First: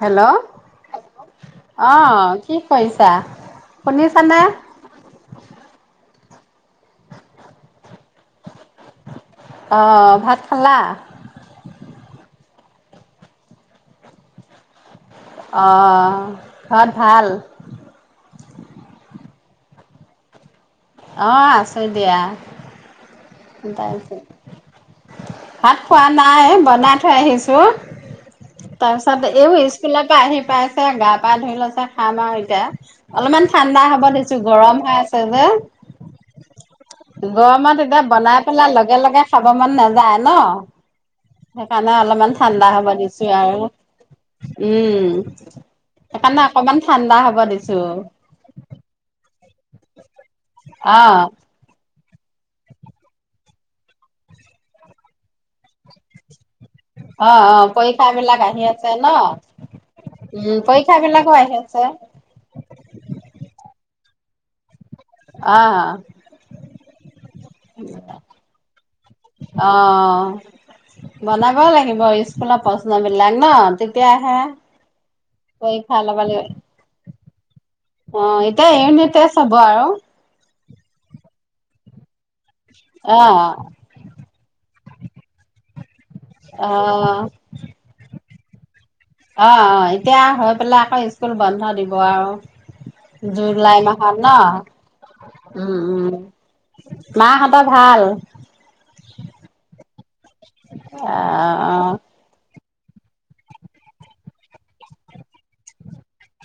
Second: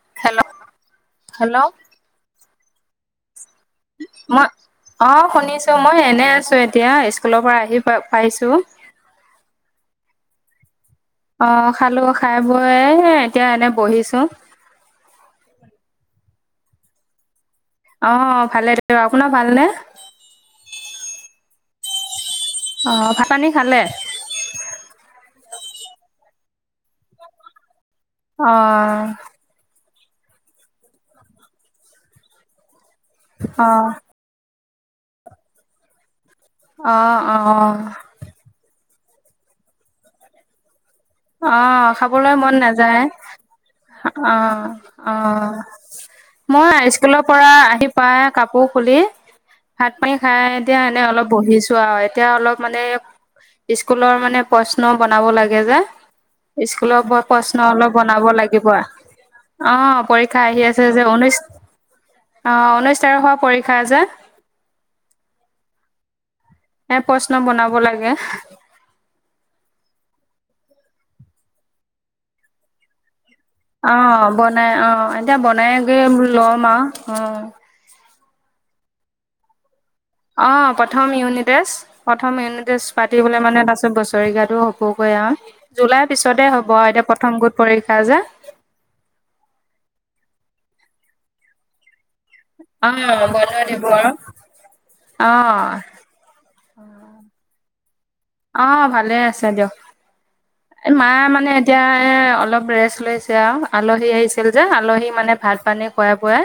Hello hello অহ। কি কৈছা? মই অ শুনিছো মই এনে আছো। ছো এতিয়া স্কুলৰ পৰা আহি প পাইছো, অ ভাত খালা? অঁ খালো খাই বয় এতিয়া এনে বহিছো। অ ঘৰত ভাল। অ ভালে আপোন ভালনে। অ আছে দিয়া। অ ভাল। তাৰি ভাত খোৱা নাই বনাই থৈ আহিছো তাৰ অঁ পিছত এছ। স্কুলৰ পৰা আহি পাইছে গা পা ধৰি লৈছে খাম আৰু এতিয়া। অলপমান ঠাণ্ডা অঁ হ'ব দিছো গৰম। খাই আছে যে। অঁ অঁ গৰমত এতিয়া বনাই পেলাই লগ। লগে লগে খাব মন নাযায় ন? অ সেইকাৰণে অলপমান খাবলৈ মন ঠাণ্ডা হ'ব নাযায় দিছোঁ আৰু অ উম অ সেইকাৰণে অকমান মই ঠাণ্ডা স্কুলৰ হ'ব পৰা আহি দিছোঁ। পাই কাপোৰ খুলি ভাত পানী খাই এতিয়া এনেই অলপ অ', বহিছো আৰু। এতিয়া অলপ মানে স্কুলৰ মানে প্ৰশ্ন বনাব লাগে যে। স্কুলৰ পৰা অ', প্ৰশ্ন অ', অলপ পৰীক্ষা বনাব বিলাক আহি লাগিব আছে ন? অ পৰীক্ষা উম, আহি আছে পৰীক্ষা যে বিলাকো ঊনৈশ আহি আছে আহ ঊনৈশ তাৰিখৰ পৰীক্ষা যে। অঁ। এ! প্ৰশ্ন বনাব লাগে। আহ বনাব লাগিব স্কুলৰ প্ৰশ্ন বিলাক ন? আহ তেতিয়াহে বনাই আহ এতিয়া পৰীক্ষা বনাইগে ল'ব লাগিব লম আহ অ অ এতিয়া এউনিতে হ'ব আৰু অঁ প্ৰথম ইউনিটেজ প্ৰথম ইউনি ছ পাতিবলে অ', মানে তাৰছত বছৰেকিয়াতো হবকে আৰু জুলাইৰ পিছতে হ'ব আৰু এতিয়া অ', প্ৰথম গোট পৰীক্ষা যে অ অ এতিয়া হৈ পেলাই আকৌ স্কুল বন্ধ দিব হব অ', আৰু বন্ধ জুলাই দিব আৰু মাহত ন অ', উম উম মাহাহঁতৰ ভাল অ ভালে আছে দিয়ক এই মা মানে অ', এতিয়া অ', অলপ ৰেষ্ট লৈছে আৰু আলহী আহিছিল যে আলহী মানে ভাত পানী খুৱাই লোৱাই ৱাই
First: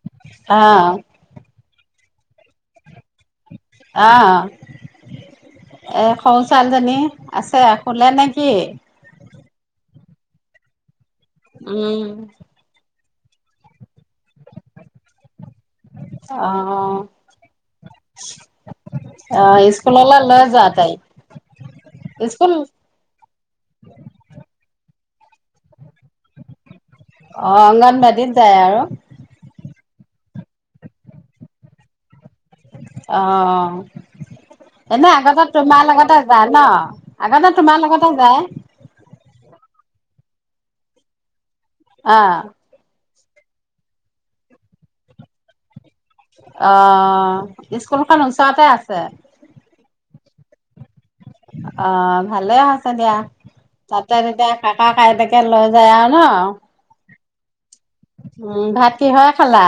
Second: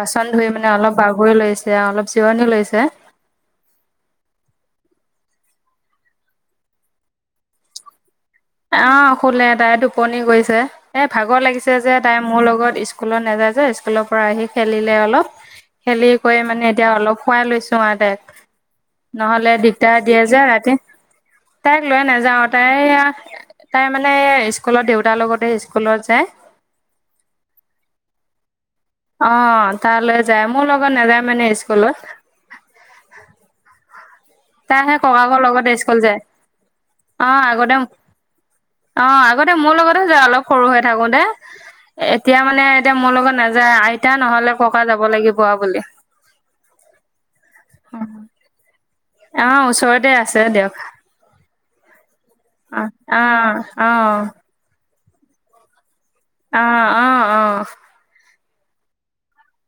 বাচন ধুৰি মানে অলপ অ', পাগৰি লৈছে এতিয়া অলপ চিৰণি লৈছে অ এ সৌ ছোৱালী জনী আছে শুলে নেকি অ শুলে টাই টোপনি গৈছে এ ভাগৰ লাগিছে যে অ', তাই মোৰ লগত স্কুল নাযায় যে স্কুলত পৰা আহি খেলিলে অলপ খেলি কৰি মানে এতিয়া অ', অলপ খোৱাই লৈছো আৰু তাইক নহলে দিগদাৰ স্কুললৈ দিয়ে যে লৈ যোৱা ৰাতি তাইক তাইক লৈ নাযাওঁ স্কুল তাই তাই মানে স্কুলত দেউতাৰ লগতে স্কুলত যায় অ অংগনবাদীত যায় আৰু অ তালৈ যায় মোৰ লগত নাযায় মানে স্কুলত অ তাইহে এনেই ককাকৰ আগতে তোমাৰ স্কুল লগতে যায় ন আগতে তোমাৰ লগতে যায় যে, অলপ সৰু হৈ থাকোতে। এতিয়া অ', মানে, এতিয়া মোৰ লগত, - নাযায়, আইতা নহলে ককা যাব লাগিব বুলি। অ ', স্কুলখন ওচৰতে আছে। অ ', ওচৰত। তে -আছে দিয়ক। অ', ভালে অ আছে দিয়া অ অ যেতিয়া-তেতিয়া কাট, [unintelligible] অ', - অ- অ উম ', ভাত কিহেৰে খালা?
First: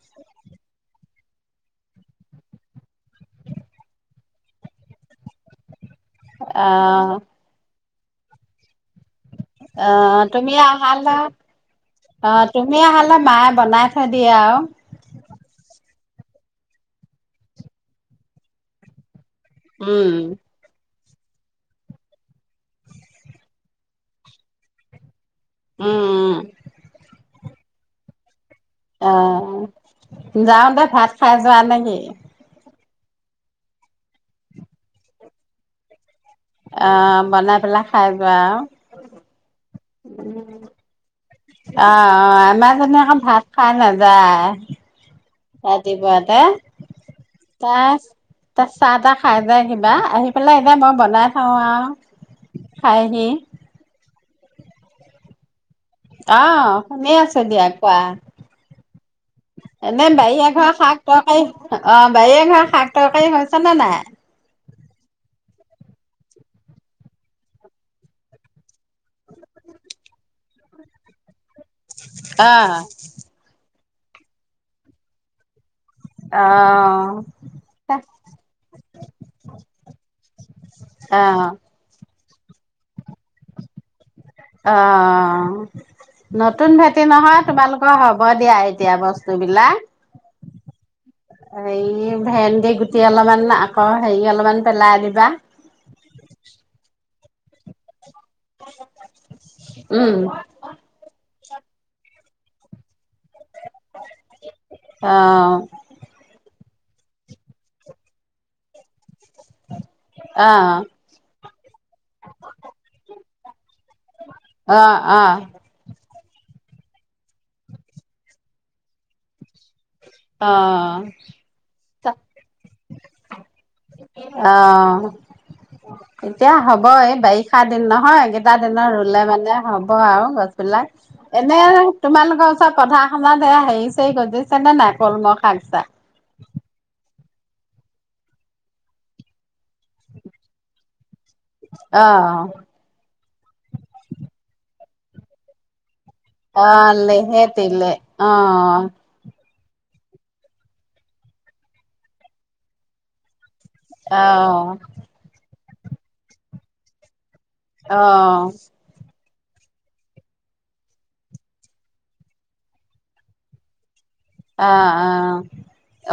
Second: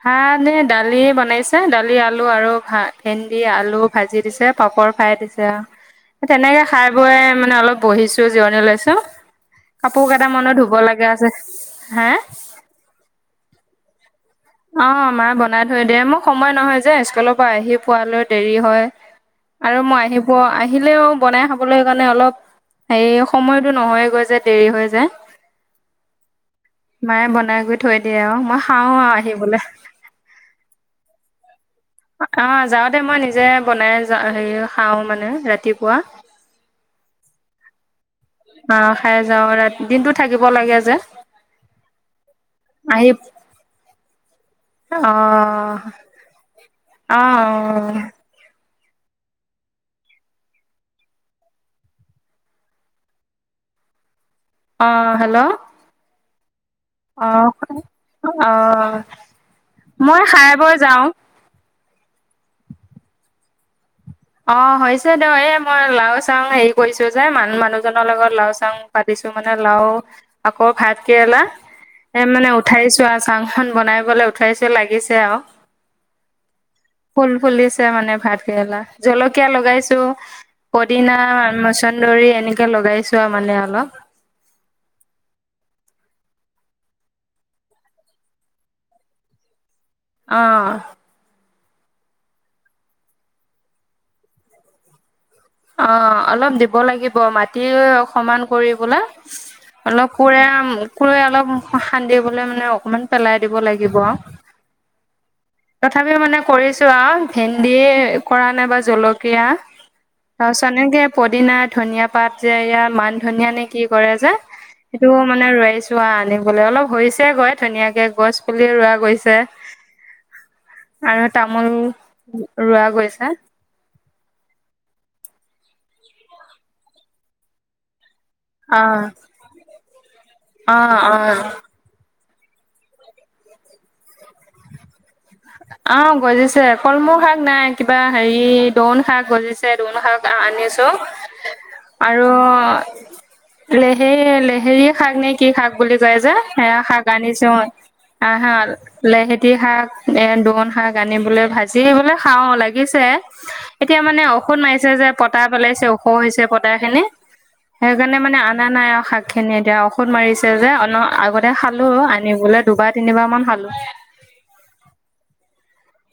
ভাত নে দালি বন বনাইছে দালি আলু আৰু ভাত ভেন্দী আলু ভাজি দিছে পাপৰ ফ্ৰাই দিছে আৰু। তেনেকে খাই অ', বই মানে অলপ বহিছো জিৰণিও লৈছো। কাপোৰ অহ, কেইটামানো তুমি ধুব আহাল লগা আছে হে অহ তুমি আহালে মা বনাই থৈ দিয়ে আৰু অহ, মায়ে বনাই থৈ দিয়ে মোক সময় নহয় যে স্কুলৰ পৰা আহি পোৱালৈ দেৰি হয়। আৰু মই উম, আহিব আহিলেও বনাই খাবলৈ কাৰণে অলপ হেৰি সময়তো নহয় গৈ যে দেৰি হৈ যায়। উম, উম, [inaudible] মায়ে বন বনাই গৈ থৈ দিয়ে আৰু মহ অহ, অহ, যাওতে ভাত খাই যোৱা নেকি? অহ, যাওঁতে মই নিজে বনাই হেৰি খাও মানে ৰাতিপুৱা। অহ, বনাই পেলা আহ খাই যাওঁ ৰাতি দিনটো থাকিব লাগে যে। অহ - অহ আমাৰ জনে আকৌ ভাত খাই নাযায়। ৰাতিপুৱাতে। অহ-অহ-অহ তাত চাহ তাহ খাই যায় কিবা আহি পেলাই এতিয়া মই বনাই থও আৰু খাইহি। অহ, হেল্ল', অহ, শুনি আছে অ', দিয়া কোৱা অ', এনে মই বাৰী খাই বৈ এঘৰ যাওঁ। শাক তৰকাৰী অহ, বাৰীয়ে ঘৰ শাক তৰকাৰী হৈছে নে নাই? অহ, হৈছে দেও এই মই লাও চাং হেৰি কৰিছোঁ যে মান মানুহজনৰ লগত লাও চাং পাতিছো মানে লাও আকৌ ভাত কেৰেলা। এ মানে অ' উঠাইছো আৰু চাং খন বনাই। [unintelligible] উঠাইছে লাগিছে আৰু। অ' ফুল ফুলিছে মানে ভাতকেৰেলাৰ। জলকিয়া লগাইছো পদিনা মচন দৰি এনেকে লগাইছো। আৰু মানে অলপ অহ, নতুন ভেটি নহয় তোমালোকৰ হ'ব দিয়া এতিয়া বস্তু বিলাক। অহ, এই ভেন্দি গুটি অলপমান আকৌ হেৰি অলপমান পেলাই দিবা। অ আলম দিব লাগে। ব মাটি। সমান কৰিলে অলপ উম কোৰে কোৰে অলপ। খান্দিবলৈ মানে অকমান। পেলাই দিব লাগিব অ তথাপি মানে কৰিছো। ভেন্দি কৰা নাই বা জলক। কয়া অ চানেকে প। দিনা ধনিয়া পাত যে ইয়াৰ মান ধনিয় নে কি কৰে। যে অ সেইটো অ মানে ৰৱছোৱা আনি। বলে অলপ হৈছে গৈ ধুনীয়াকে গছ পুলি ৰোৱা গৈছে। অঁ আৰু তামোল ৰোৱা গৈছে অঁ। এতিয়া হ'ব এই বাৰিষা দিন নহয়। কেইটা অ দিনৰ ৰুলে মানে হ'ব আৰু গছ অ বিলাক অ এনে তোমালোক। গ ওচা পঢা শনা দেয়া হেৰি চৰি গজিছে নে নাই? কলমাক। অ গজিছে কলমূ খাই। নাই কিবা হেৰি দন শাক গজিছে। দুোন শাক আনিছো অ আৰু। লেহে লেহেৰিয় শাক নে কি শাক বুলি। ক যে অ সেয়া শাক আনিছো লেহেতিলে অ আহা লেহে। ইতিহাস এ। চকন শাক আনিবলৈ ভাজি বলে খাওঁ লাগিছে। এতিয়া অ অ মানে ঔষধ মাৰিছে যে পতাপ। পলাইছে ওখ হৈছে পদা খিনি। অ সেইকাৰণে মানে অনা নাই অ শাক। খিনি এতিয়া ঔষধ মাৰিছে যে অ আগতে খালো আনিবলে দুবাৰ তিনিবাৰ মান খালো। অঁ অঁ।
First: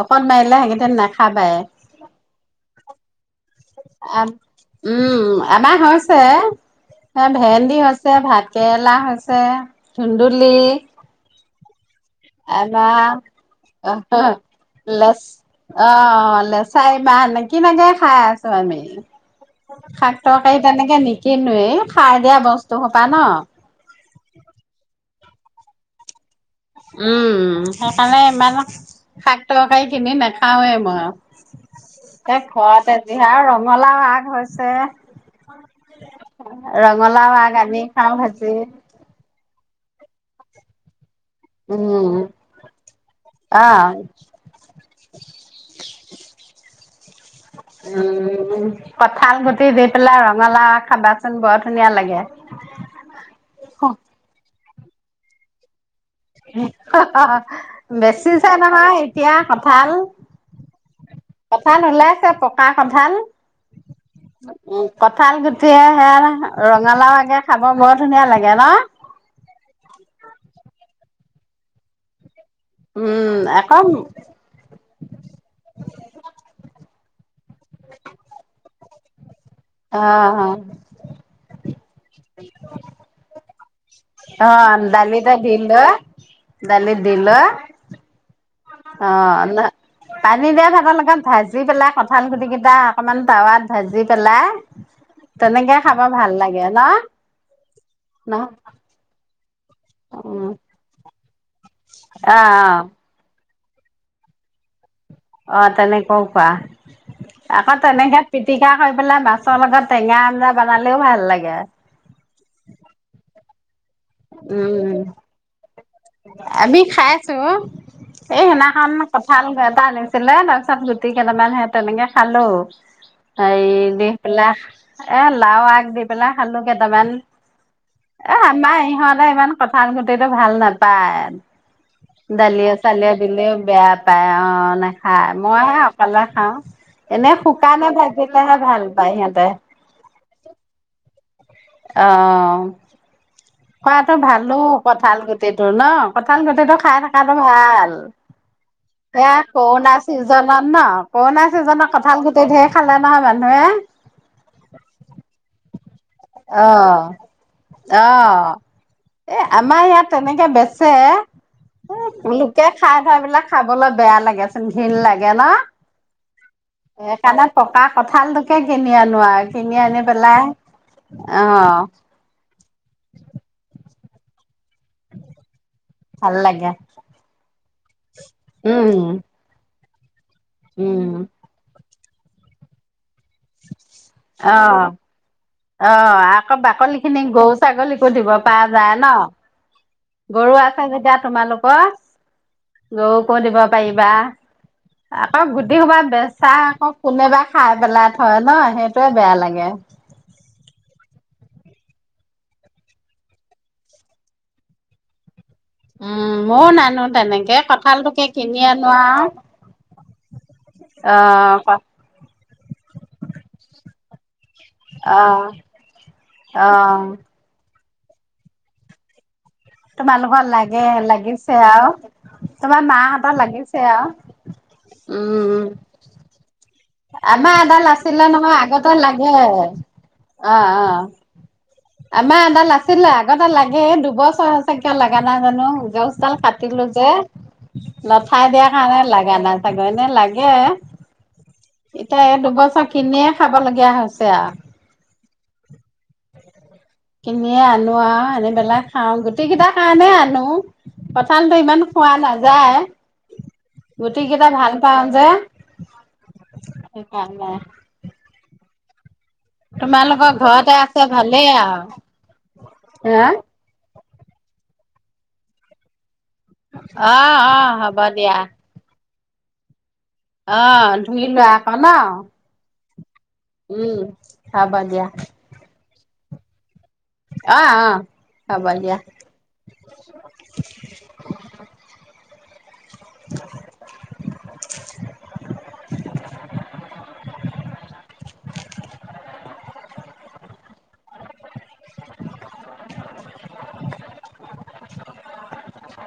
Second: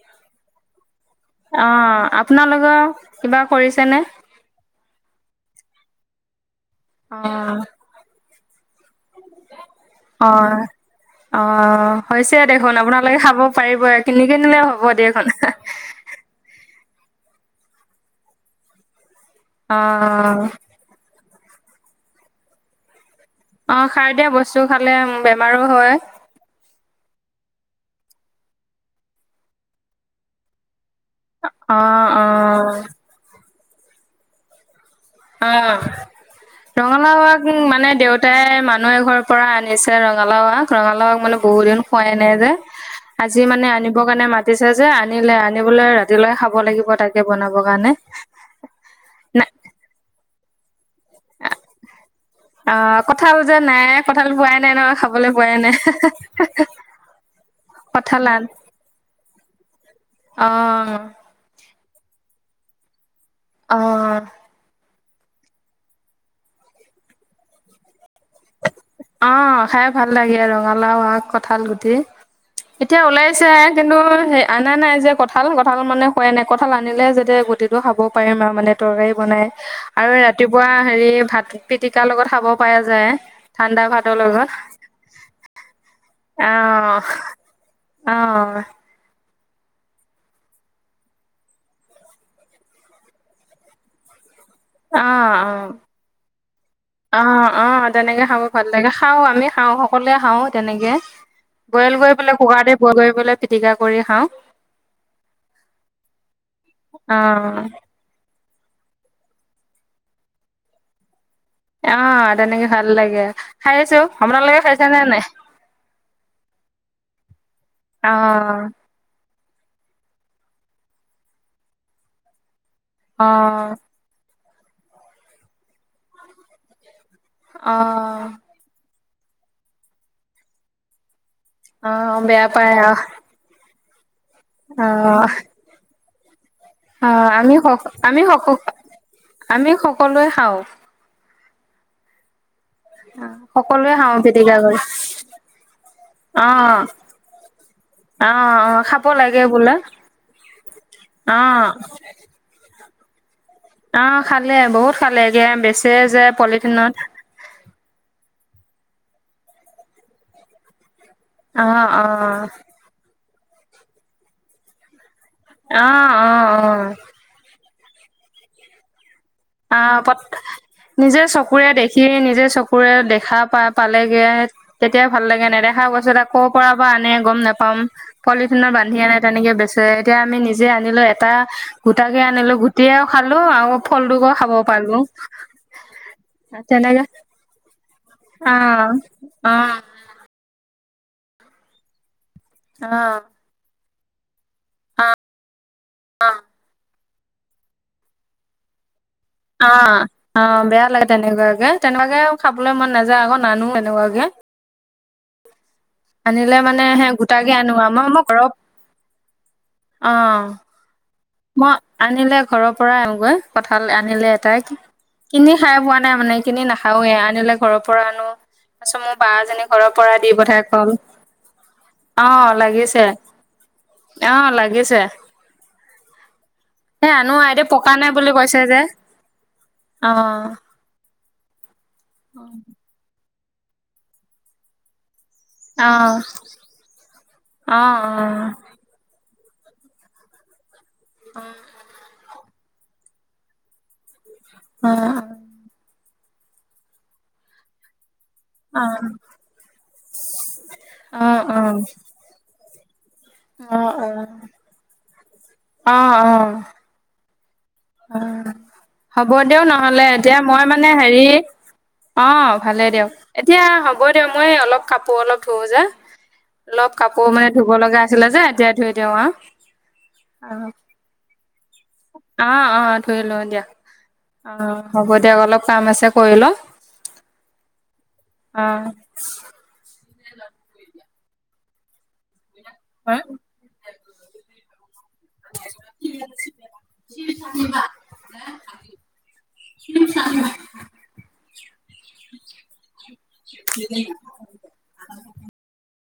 অকণ মাৰিলে হেতেন না। অ আপোনালোকৰ। কিবা কৰিছেনে? উম আমাৰ হৈছে। অ এ ভেন্দি হৈছে ভাত। কেৰেলা আছে অ কুন্দুলি অ হৈছে দেখোন আপোনালোকে খাব পাৰিব কিনি কনিলে হ'ব দেখোন চাই মাহ নে কিনেকে খাই আছো আমি অ শাক তৰকাৰি তেনেকে নেকি কিন্তু এই খাই দিয়া বস্তু সোপা ন অ খাই দিয়া বস্তু খালে বে আৰু হয় উম সেইকাৰণে ইমান শাক তৰকাৰি কিনি নাখাওৱে অ অ মই এ ঘৰতে জিহা ৰম গলা ভাগ হৈছে অ ৰঙালাওাক ৰঙালাও ‌আগ আগ আনি মানে খাওঁ দেউতাই ভাজি মানুহ এ ঘৰৰ পৰা আনিছে ৰঙালা ৰঙালাওাক মানে বহু দিন খোৱাই উম নাই যে আজি মানে অ আনিব কাৰণে মাটি চা যে আনিলে আনিবলৈ ৰাতিলৈকে খাব লাগিব তাক উ কঠাল নাই গুটি দি পেলাই ৰং ৰঙলা খাবাচোন বৰ ধুনীয়া লাগে অ কঁঠাল যে নাই কঁঠাল বোৱাই বোলেই নহয় খাবলৈ পোৱাই নাই কঁঠাল বেছি আন চাই নহয় এতিয়া অ পান [unintelligible] ওলাইছে পকা সধান অ কঠাল গুটিয়ে সে ৰঙালাও আগে খাব বৰ ধুনীয়া লাগে ন অ খাই ভাল লাগে ৰঙালাও আ কঠাল গুটি এতিয়া উম ওলাইছে আকৌ কিন্তু স অনা নাই যে কঁঠাল কঁঠাল মানে হয় নাই কঠাল আনিলে যে যে গুটিটো খাব পাৰিম আৰু মানে তৰকাৰী বনাই অ আৰু ৰাতিপুৱা হেৰি ভাত পিটিকাৰ লগত খাব পৰা যায় ঠাণ্ডা ভাতৰ অ দলিতা দল আহ আহ অ পানী দিয়া ভাতৰ লগত ভাজি পেলাই কঁঠাল গুটি কেইটা অকমান টাৱাত ভাজি পেলাই অ তেনেকে খাব ভাল লাগে ন অ অ অ তেনেকে ন খাব ভাল লাগে খাও আমি খাওঁ সকলোৱে খাওঁ উম তেনেকে বইল কৰি অ', পেলাই কুকাৰতে অ', বইল কৰি পেলাই পিটিকা কৰি খাওঁ। অ তেনেকৈও কোৱা অহ আকৌ তেনেকে পি পিটিকা কৰি পেলাই মাছৰ লগত টেঙা আঞ্জা বনালেও ভাল লাগে অ তেনেকে ভাল লাগে খাই আছো আপোনালোকে খাইছে উম, নে নাই আমি খাইছো এই সেই অহ দিনাখন কঁঠাল এটা আনিছিলে তাৰপিছত গুটি কেইটামান সে তেনেকে খালো অহ আহ দি পেলা এ লাও আগ দি পেলাই খালো কেইটামান অ', এ আমাৰ ইহঁত ইমান কথা গুটটো ভাল নালে প অ', বেয়া পায় ডালিয় আহ চালিয় দিলে বেয়া পায় অ অ', নাখায় মই আহক পালে খাওঁ অ এনে আমি স শুকানে আমি স ভাজিলেহে ভাল পায় সিহঁতে। আমি সকলোৱে খাওঁ অ অ খোৱা ভালো কঠাল গুটিটো ন কঠাল গুটিটো অ', খাই থকাটো ভাল অ', অ', খাব এয়া লাগে বোলে। কৰোণা চিজনত ন কৰোণা অ', চিজনত কঠাল গুটি খালে খালা নহ অ খালে বহুত খালে এ বেছি অ আহ এ আমাৰ ইয়াত তেনেকে বেছি অ', অ', লোকে খাই থয় বিলাক খাবলৈ বেয়া লাগেচোন ঘিন লাগে ন। আহ অ অ সেইকাৰণে পকা কঁঠালটোকে কিনি আনো কিনি আহ আনি পত পেলাই নিজে চকুৰে অ', দেখি নিজে চকু চকুৰে দেখা পা পালেগে তেতিয়াই ভাল লাগে নেদেখা বস্তু এটা ভাল ক'ৰ পৰা লাগে আনে গম নাপাম পলিথিনৰ বান্ধি উম, আনে তেনেকে বেছি এক তেতিয়া আমি নিজে আনিলো উম, এটা গোটাকে আনিলো গুটিও খালো আৰু ফল অ অ আকৌ বাকলি তেনেকে খিনি গৰু ছাগলীক সুধিব অ পা যায় ন অ গৰু আছে যেতিয়া তোমালোকৰ অ গৰু কো দিব পাৰিবা আকৌ গুটেই সোপা বেচা আকৌ কোনেবা খাই পেলাই থয় ন সেই অ অ বেয়া লাগে তোনেকোৱাকে তেনেকুৱাকে খাবলৈ মন নাযায় আকৌ নানো তেনেকুৱাকে উম আনিলে ময়ও মানে নানো সে গোটাকে তেনেকে আনো আমাৰ মই কঁঠালটোকে ঘৰৰ কিনি আনো আৰু অ অ মই আনিলে ঘৰৰ পৰা আহওঁগৈ কঠাল আনিলে এটাই অ কিনি খাই পোৱা নাই মানে কিনি অ নাখাওয়ে আনিলে ঘৰৰ পৰা পৰা আনো তাৰ পিছত মোৰ বা যেনেক তোমালোকৰ লাগে লাগিছে আৰু অ তোমাৰ লাগিছে মাহঁতৰ লাগিছে আৰু অ লাগিছে উম এ [unintelligible] আনো আমাৰ আইদেউ এডাল পকা নাই আছিলে বুলি নহয় কৈছে যে আগতে লাগে অ অ অ আমাৰ এডাল আছিলে আগতে লাগে দুবছৰ হৈছে কিয় লাগে লাগা নাই জানো অ গছডাল কাটিলো যে অ নথাই দিয়াৰ কাৰণে লাগ নাান চাব লাগে এতিয়া এই তো পইচা কিনিয়ে খাব লগীয়া হৈছে আৰু অঁ উম হয় কিনিয়ে আনোৱা আনি পেলাই অ অ খাওঁ গোটেই কেইটাৰ কাৰণে আনো অ কঠালতটো ইমান খোৱা নাযায় অ অ [unintelligible] গোটেই কেইটা ভাঁল পাওঁ যে অঁ উম হ'ব দে নহলে তোমালোকৰ এতিয়া মই ঘৰতে মানে আছে হেৰি ভালেই আৰু অঁ ভালে দিয়ক হা এতিয়া হ'ব হ'ব দিয়ক। মই অলপ কাপোৰ অলপ ধুওঁ যে। অলপ অ কাপোৰ মানে অ ধুব হ'ব লগা আছিলে দিয়া যে। এতিয়াই ধুই দিওঁ আও। [unintelligible] অ' ধুই লোৱা। অ' ন'? ধূই লওঁ দিয়া। উম অ' হ'ব দিয়ক। অলপ কাম আছে কৰি ল। অ' - অ', হব দিয়া। হা? [unintelligible] শৱ [unintelligible] শিবা শৱ শা উম